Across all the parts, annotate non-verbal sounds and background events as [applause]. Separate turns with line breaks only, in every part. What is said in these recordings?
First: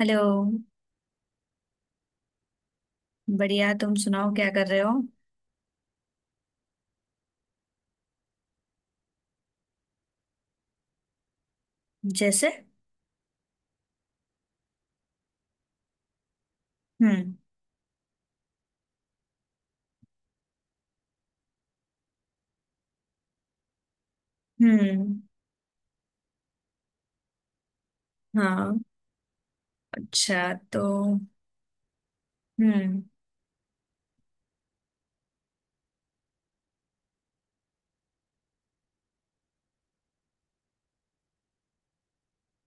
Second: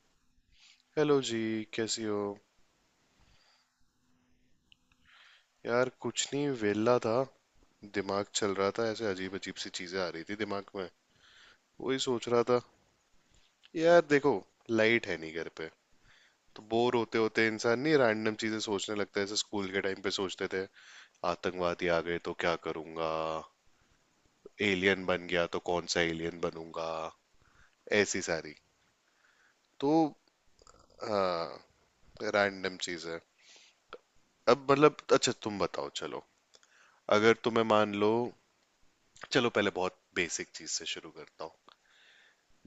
Hello.
Hello जी। कैसी हो?
बढ़िया। तुम सुनाओ क्या कर रहे हो?
यार कुछ नहीं, वेला था। दिमाग चल रहा था, ऐसे अजीब अजीब सी चीजें आ रही थी दिमाग में। वही सोच रहा
जैसे?
था। यार देखो, लाइट है नहीं घर पे, तो बोर होते
हम्म।
होते इंसान नहीं रैंडम चीजें सोचने लगता है, जैसे स्कूल के टाइम पे सोचते थे। आतंकवादी आ गए तो क्या करूंगा, एलियन
हम्म।
बन गया तो कौन सा एलियन बनूंगा, ऐसी सारी।
हाँ।
तो
अच्छा तो।
हाँ, रैंडम
हम्म।
चीज है। अब मतलब अच्छा तुम बताओ, चलो। अगर तुम्हें मान लो, चलो पहले बहुत बेसिक चीज से शुरू करता हूँ।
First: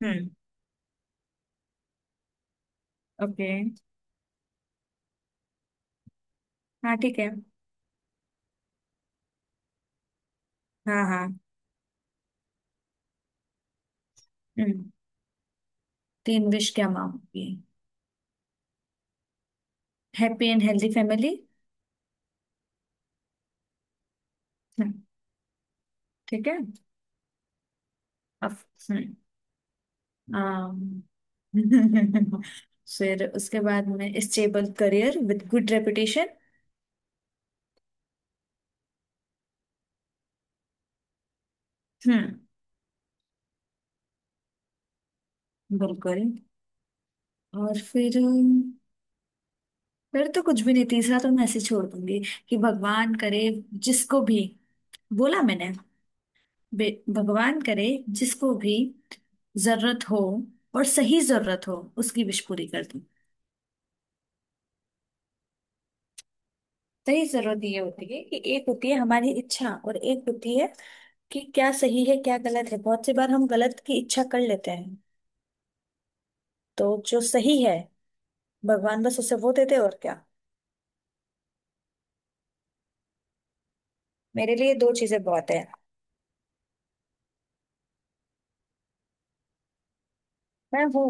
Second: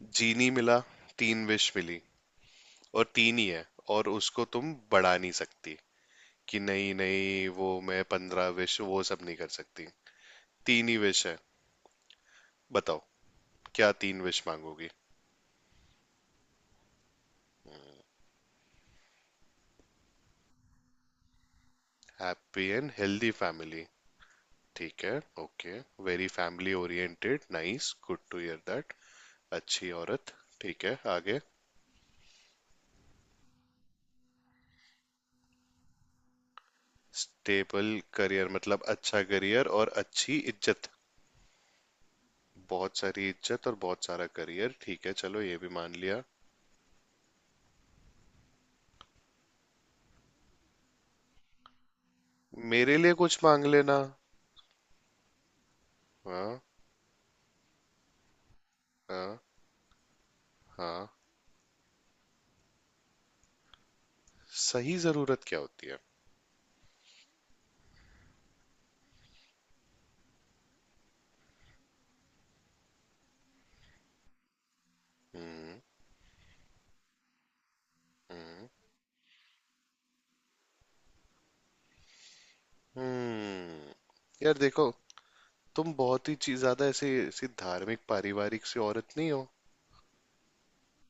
हम्म।
जीनी मिला, तीन विश मिली, और तीन ही
ओके।
है, और उसको तुम बढ़ा नहीं सकती कि नहीं
हाँ, ठीक है।
नहीं वो मैं 15 विश वो सब नहीं कर सकती। तीन ही
हाँ,
विश है।
हाँ।
बताओ, क्या तीन विश
हम्म।
मांगोगी?
तीन विश क्या मांगोगी? Happy and healthy family.
Happy and healthy family.
हम्म।
ठीक है, ओके। वेरी
ठीक है।
Family oriented, nice, good to
अब।
Hear that.
हम्म।
अच्छी औरत। ठीक है,
आम,
आगे।
[laughs] फिर उसके बाद में stable career with good reputation.
Stable career मतलब अच्छा करियर और अच्छी इज्जत।
हम्म।
बहुत सारी इज्जत और बहुत सारा करियर, ठीक है, चलो ये भी मान लिया।
बिल्कुल। और फिर। फिर तो कुछ भी नहीं, तीसरा तो मैं ऐसे ही छोड़ दूंगी कि
मेरे लिए
भगवान
कुछ
करे
मांग लेना।
जिसको भी। बोला मैंने।
हाँ।
भगवान करे जिसको भी
हाँ।
जरूरत हो और
हाँ।
सही जरूरत हो उसकी विश पूरी कर दूं।
सही जरूरत क्या होती है?
सही जरूरत ये होती है कि एक होती है हमारी इच्छा और एक होती है कि क्या सही है क्या गलत है, बहुत सी बार हम गलत की इच्छा कर लेते हैं।
हम्म।
तो जो सही है
हम्म।
भगवान बस उसे वो देते, और क्या।
हम्म।
मेरे
यार
लिए
देखो,
दो चीजें बहुत है।
तुम बहुत ही चीज ज्यादा ऐसे ऐसी धार्मिक पारिवारिक सी औरत नहीं हो।
मैं हूँ।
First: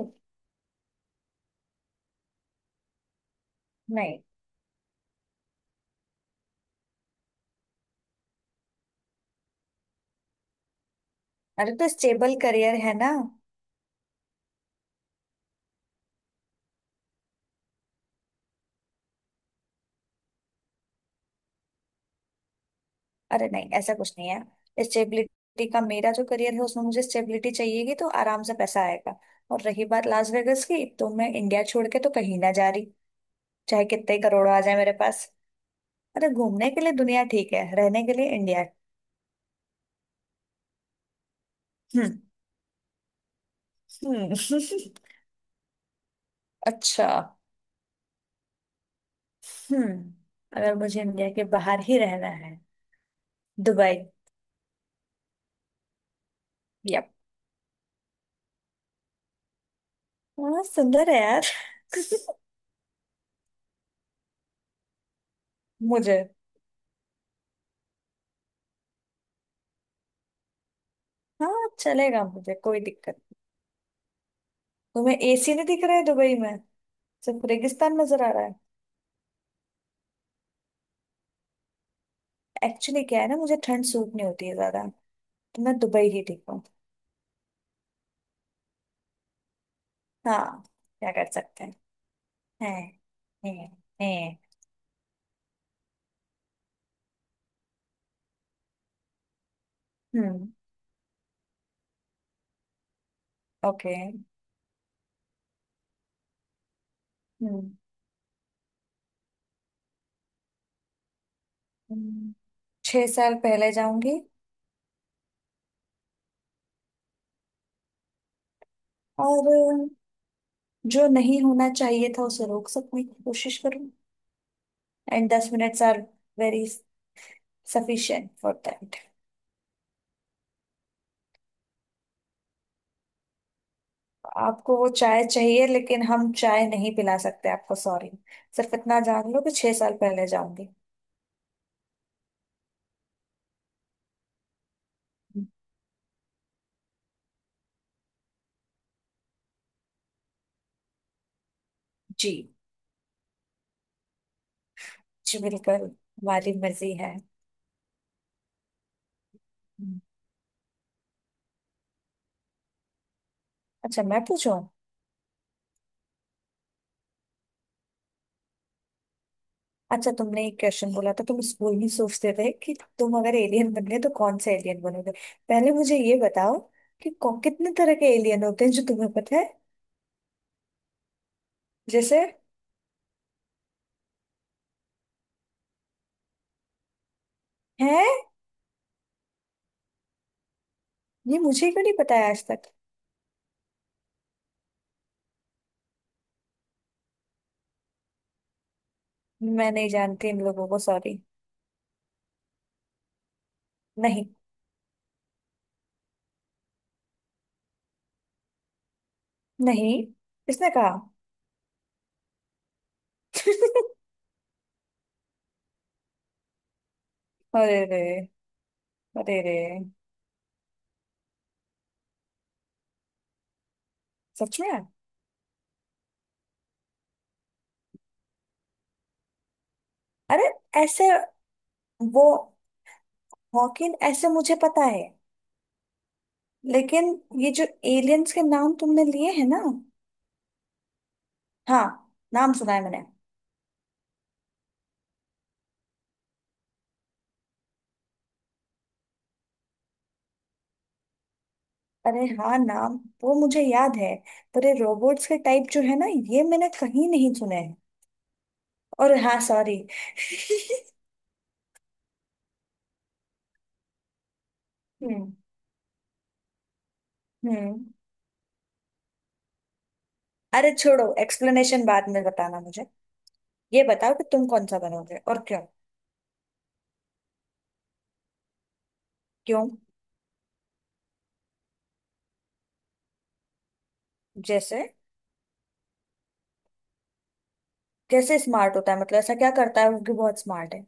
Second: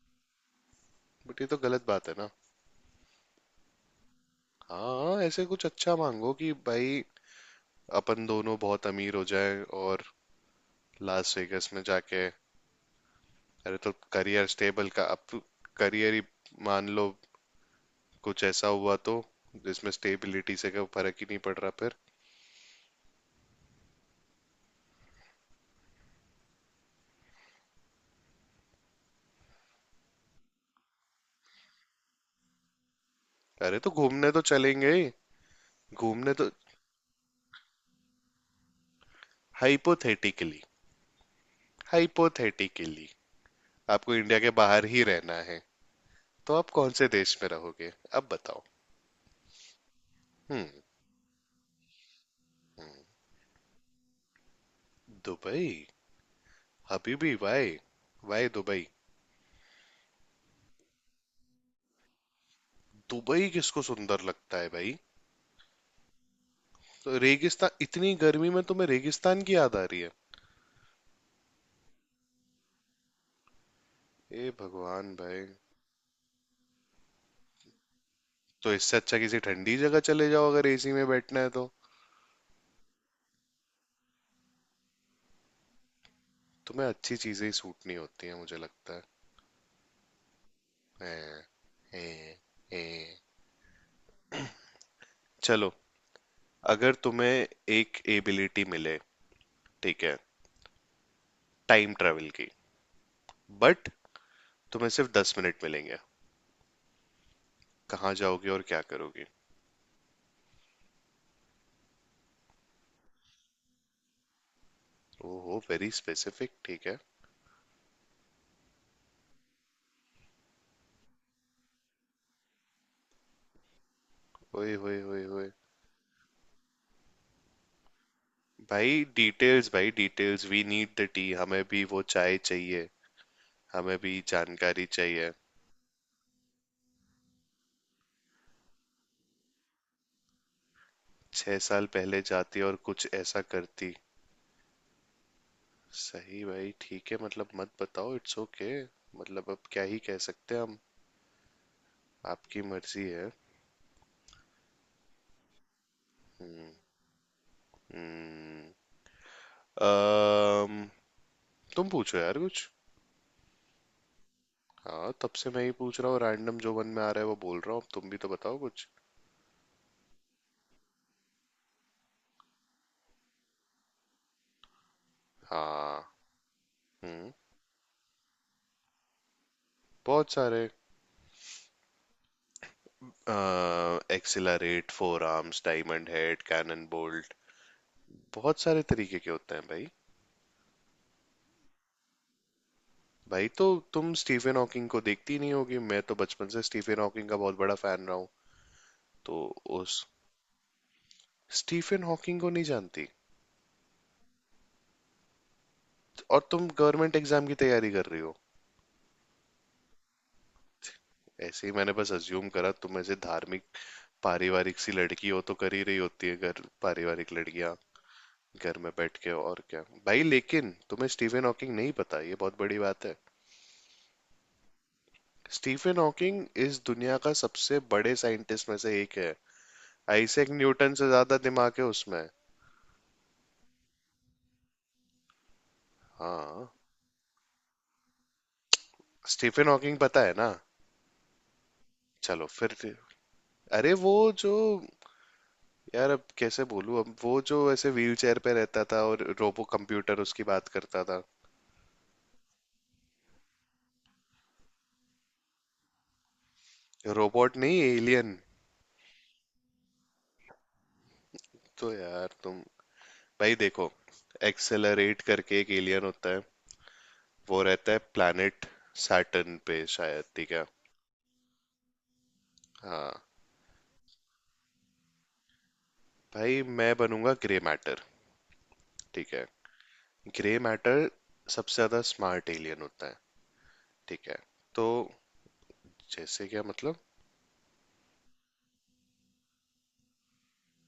बट ये तो गलत बात है ना।
नहीं।
हाँ ऐसे कुछ अच्छा मांगो कि भाई, अपन दोनों बहुत अमीर हो जाए और लास वेगास
अरे
में
तो
जाके।
स्टेबल करियर है ना।
अरे तो करियर स्टेबल का अब, करियर ही, मान लो कुछ ऐसा हुआ तो, जिसमें स्टेबिलिटी से कोई फर्क ही नहीं पड़ रहा फिर।
अरे नहीं, ऐसा कुछ नहीं है स्टेबिलिटी का, मेरा जो करियर है उसमें मुझे स्टेबिलिटी चाहिएगी तो आराम से पैसा आएगा। और रही बात लास वेगस की, तो मैं इंडिया छोड़ के तो कहीं ना जा रही।
अरे
चाहे
तो
कितने ही
घूमने तो
करोड़ आ जाए
चलेंगे
मेरे
ही।
पास। अरे
घूमने तो।
घूमने के लिए दुनिया ठीक है, रहने के लिए इंडिया है।
हाइपोथेटिकली,
हम्म।
हाइपोथेटिकली, आपको
हम्म।
इंडिया के बाहर ही रहना है, तो
[laughs]
आप कौन से
अच्छा।
देश में रहोगे, अब बताओ।
हम्म।
हम्म।
अगर मुझे इंडिया के बाहर ही रहना है। दुबई।
दुबई?
यप।
हबीबी वाई, वाई दुबई?
हाँ, सुंदर है यार। [laughs]
दुबई किसको सुंदर लगता है भाई?
मुझे।
तो रेगिस्तान, इतनी गर्मी में तुम्हें रेगिस्तान की याद आ रही है?
हाँ, चलेगा मुझे, कोई दिक्कत।
ए भगवान
तुम्हें
भाई।
एसी नहीं दिख रहा है दुबई में? सिर्फ रेगिस्तान नजर आ रहा है?
तो इससे अच्छा किसी ठंडी जगह चले जाओ, अगर एसी में बैठना है तो।
एक्चुअली क्या है ना, मुझे ठंड सूट नहीं होती है ज्यादा। तो मैं दुबई ही ठीक हूँ।
तुम्हें अच्छी चीजें ही सूट नहीं होती है मुझे लगता है।
हाँ। क्या कर
हैं,
सकते हैं।
हैं,
हैं।
हैं।
हैं। हैं।
चलो, अगर तुम्हें एक एबिलिटी मिले, ठीक है,
हम्म।
टाइम ट्रेवल की, बट
ओके।
तुम्हें सिर्फ 10 मिनट मिलेंगे,
हम्म।
कहाँ जाओगे और क्या करोगे?
हम्म। 6 साल पहले जाऊंगी।
ओहो, वेरी स्पेसिफिक, ठीक है।
और जो नहीं होना चाहिए था उसे रोक सकने की कोशिश करूँ।
ओए होए होए
एंड
होए।
10 minutes are very sufficient for
भाई
दैट।
डिटेल्स, भाई details, we need the tea, हमें भी वो चाय चाहिए, हमें भी
आपको
जानकारी
वो चाय
चाहिए।
चाहिए लेकिन हम चाय नहीं पिला सकते आपको, सॉरी। सिर्फ इतना जान लो कि 6 साल पहले जाऊंगी।
6 साल पहले जाती और कुछ ऐसा करती। सही भाई, ठीक है, मतलब मत बताओ, इट्स ओके। मतलब अब क्या ही कह सकते हैं हम।
जी।
आपकी मर्जी है।
जी, बिल्कुल। हमारी मर्जी है।
हम्म,
हम्म।
अम, तुम पूछो यार कुछ।
अच्छा, मैं पूछूं?
हाँ तब से मैं ही पूछ रहा हूँ, रैंडम जो मन में आ रहा है वो बोल रहा हूँ, अब तुम भी तो बताओ कुछ।
अच्छा, तुमने एक क्वेश्चन बोला था तुम स्कूल में सोचते थे कि तुम अगर एलियन बनने तो कौन से एलियन बनोगे। पहले मुझे
हाँ।
ये बताओ कि
हम्म,
कितने तरह के एलियन होते हैं जो तुम्हें पता है।
बहुत सारे।
जैसे?
Accelerate, Four Arms, Diamondhead, Cannonbolt.
हैं?
बहुत सारे तरीके के होते हैं भाई।
ये मुझे क्यों नहीं पता है आज तक।
भाई तो, तुम स्टीफन हॉकिंग को देखती नहीं होगी, मैं तो बचपन से स्टीफन हॉकिंग का बहुत बड़ा फैन रहा हूँ। तो
मैं नहीं
उस,
जानती इन लोगों को, सॉरी।
स्टीफन हॉकिंग को नहीं जानती?
नहीं।
और तुम गवर्नमेंट एग्जाम की तैयारी कर रही हो?
नहीं, किसने कहा?
ऐसे ही मैंने बस अज्यूम करा, तुम ऐसे धार्मिक
[laughs]
पारिवारिक सी लड़की हो तो कर ही रही होती है घर, पारिवारिक लड़कियां
अरे रे।
घर में बैठ के
अरे रे।
और क्या। भाई लेकिन तुम्हें स्टीफन हॉकिंग नहीं पता, ये बहुत बड़ी बात है।
सच में?
स्टीफन हॉकिंग इस दुनिया का सबसे बड़े साइंटिस्ट में से एक है, आइजैक
अरे,
न्यूटन से
ऐसे
ज्यादा दिमाग है
वो
उसमें।
हॉकिन ऐसे मुझे पता है।
हाँ,
लेकिन ये जो एलियंस के नाम तुमने लिए हैं ना।
स्टीफन हॉकिंग पता है ना?
हाँ।
चलो
नाम सुना
फिर।
है मैंने।
अरे वो जो, यार अब कैसे बोलूं, अब वो जो ऐसे व्हील चेयर पे रहता था और रोबो कंप्यूटर उसकी बात करता था।
अरे हाँ, नाम वो मुझे याद है। पर ये रोबोट्स के टाइप जो है ना, ये मैंने कहीं नहीं
रोबोट
सुने हैं।
नहीं, एलियन।
और हाँ, सॉरी।
तो यार तुम, भाई देखो, एक्सेलरेट
हम्म।
करके एक एलियन होता है, वो
हम्म।
रहता है प्लैनेट सैटर्न पे शायद, ठीक है।
अरे छोड़ो, एक्सप्लेनेशन बाद में बताना मुझे।
हाँ
ये बताओ कि तुम कौन सा बनोगे और क्यों।
भाई, मैं बनूंगा ग्रे मैटर, ठीक है।
क्यों?
ग्रे मैटर सबसे ज्यादा स्मार्ट एलियन होता है, ठीक है।
जैसे?
तो जैसे क्या मतलब?
कैसे स्मार्ट होता है, मतलब ऐसा क्या करता है वो कि बहुत स्मार्ट है।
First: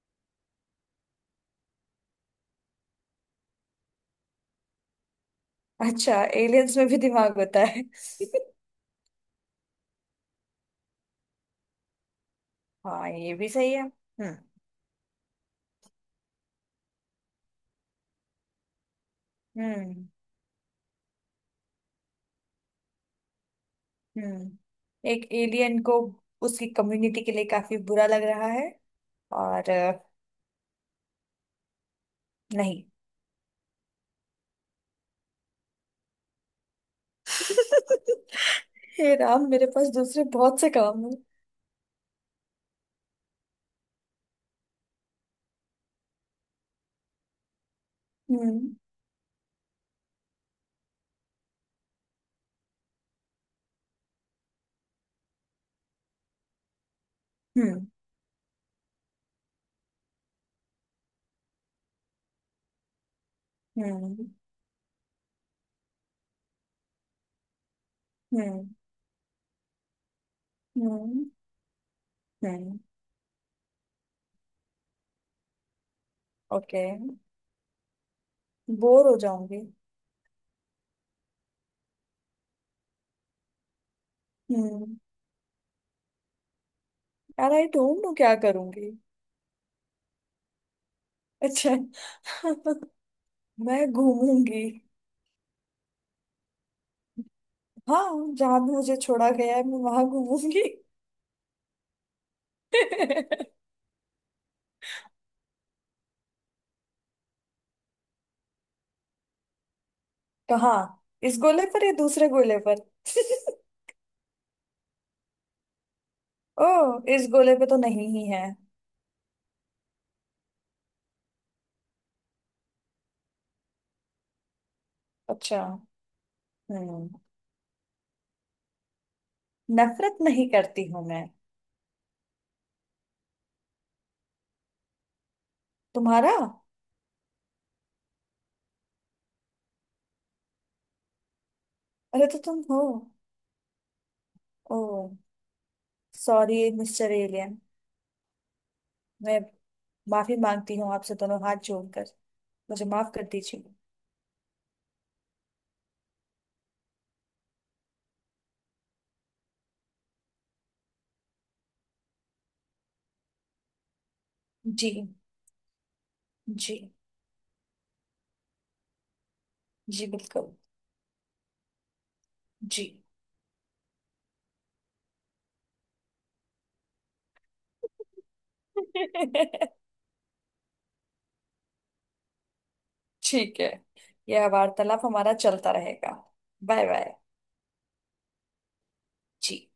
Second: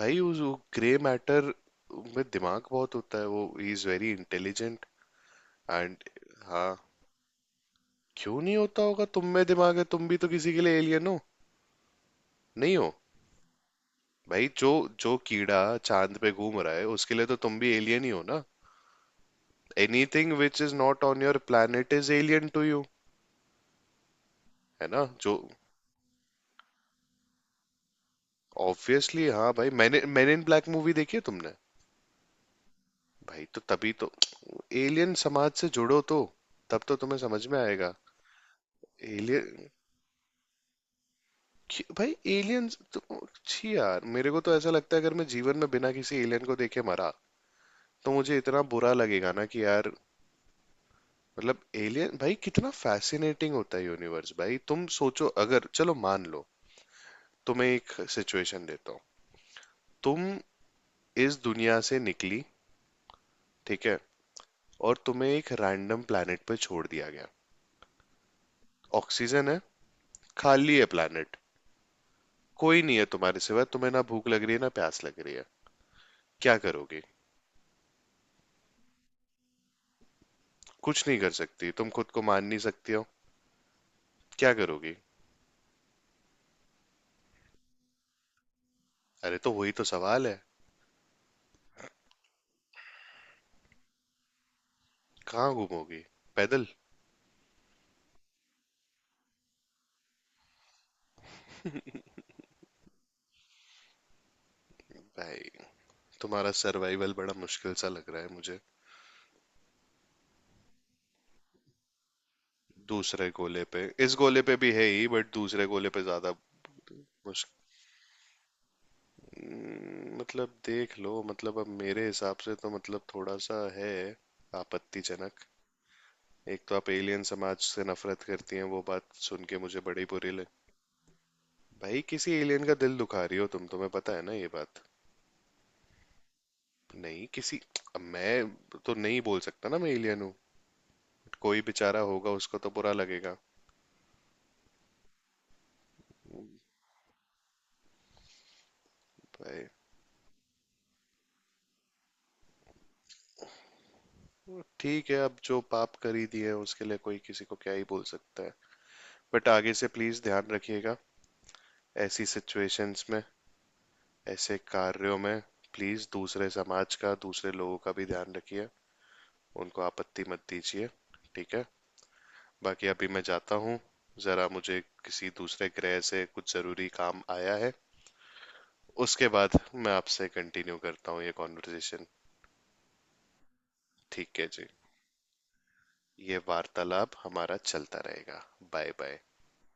भाई उस ग्रे मैटर में दिमाग बहुत होता है, वो ही इज वेरी इंटेलिजेंट एंड।
अच्छा?
हाँ
एलियंस में भी दिमाग होता है?
क्यों
[laughs]
नहीं होता होगा, तुम में दिमाग है, तुम भी तो किसी के लिए एलियन हो, नहीं हो?
हाँ, ये भी सही है। हम्म।
भाई जो जो कीड़ा चांद पे घूम रहा है उसके लिए तो तुम भी एलियन ही हो ना।
Hmm.
Anything which is not on your planet is alien to you. है ना
हम्म। एक
जो,
एलियन को उसकी कम्युनिटी के लिए काफी बुरा लग रहा है।
ऑब्वियसली हाँ
और
भाई, मैंने मैन इन ब्लैक मूवी देखी है, तुमने?
नहीं।
भाई तो तभी तो एलियन समाज से जुड़ो तो, तब तो तुम्हें समझ में आएगा।
[laughs] हे राम,
एलियन
मेरे पास दूसरे बहुत से काम है।
भाई, एलियंस तो, छी यार, मेरे को तो ऐसा लगता है अगर मैं जीवन में बिना किसी एलियन को देखे मरा तो मुझे इतना
हम्म।
बुरा लगेगा ना कि यार। मतलब एलियन भाई कितना फैसिनेटिंग होता है यूनिवर्स भाई, तुम सोचो, अगर चलो मान लो, तुम्हें
हम्म।
एक सिचुएशन देता हूँ, तुम इस दुनिया से निकली, ठीक है,
हम्म।
और तुम्हें एक रैंडम प्लेनेट पे छोड़ दिया गया,
हम्म।
ऑक्सीजन है, खाली है
हम्म।
प्लेनेट,
हम्म।
कोई नहीं है तुम्हारे सिवा, तुम्हें ना भूख लग रही है ना प्यास लग रही है, क्या
ओके।
करोगे?
बोर हो जाऊंगी।
कुछ नहीं कर सकती, तुम खुद को मान नहीं सकती हो, क्या करोगी?
हम्म। यार, आई डोंट नो क्या करूंगी।
अरे तो वही तो सवाल है।
अच्छा। [laughs] मैं घूमूंगी।
कहाँ घूमोगी, पैदल?
हाँ। जहां भी मुझे छोड़ा गया है मैं वहां घूमूंगी। [laughs]
भाई तुम्हारा सर्वाइवल बड़ा मुश्किल सा लग रहा है मुझे।
कहाँ, इस गोले पर या दूसरे गोले पर?
दूसरे गोले
[laughs]
पे, इस गोले पे भी है ही, बट दूसरे गोले पे ज्यादा।
ओह, इस
मुश्क।
गोले पे तो नहीं ही है।
मतलब देख लो, मतलब अब मेरे हिसाब से तो मतलब थोड़ा सा है आपत्तिजनक।
अच्छा।
एक तो आप
हम्म।
एलियन समाज से नफरत करती हैं, वो बात सुन के मुझे बड़ी
नफरत
बुरी लग।
नहीं करती हूं मैं।
भाई किसी एलियन का दिल दुखा रही हो तुम, तुम्हें पता है ना ये बात?
तुम्हारा।
नहीं किसी, अब मैं तो नहीं बोल सकता ना मैं एलियन हूँ, कोई बेचारा
अरे
होगा
तो
उसको
तुम
तो
हो?
बुरा लगेगा
ओह। Sorry mister alien. मैं
भाई।
माफी मांगती हूँ आपसे दोनों हाथ जोड़कर। मुझे माफ कर दीजिए।
वो ठीक है, अब जो पाप करी दिए उसके लिए कोई किसी को क्या ही बोल सकता है, बट आगे से प्लीज ध्यान रखिएगा, ऐसी सिचुएशंस में, ऐसे
जी।
कार्यों में, प्लीज दूसरे
जी।
समाज का, दूसरे लोगों का भी ध्यान रखिए, उनको
जी,
आपत्ति मत
बिल्कुल।
दीजिए, ठीक है?
जी।
बाकी अभी मैं जाता हूँ, जरा मुझे किसी दूसरे ग्रह से कुछ जरूरी काम आया है, उसके बाद
[laughs]
मैं आपसे कंटिन्यू करता हूँ ये कॉन्वर्सेशन।
ठीक है।
ठीक है
यह
जी,
वार्तालाप हमारा चलता रहेगा।
ये
बाय,
वार्तालाप
बाय।
हमारा चलता रहेगा। Bye bye.
जी।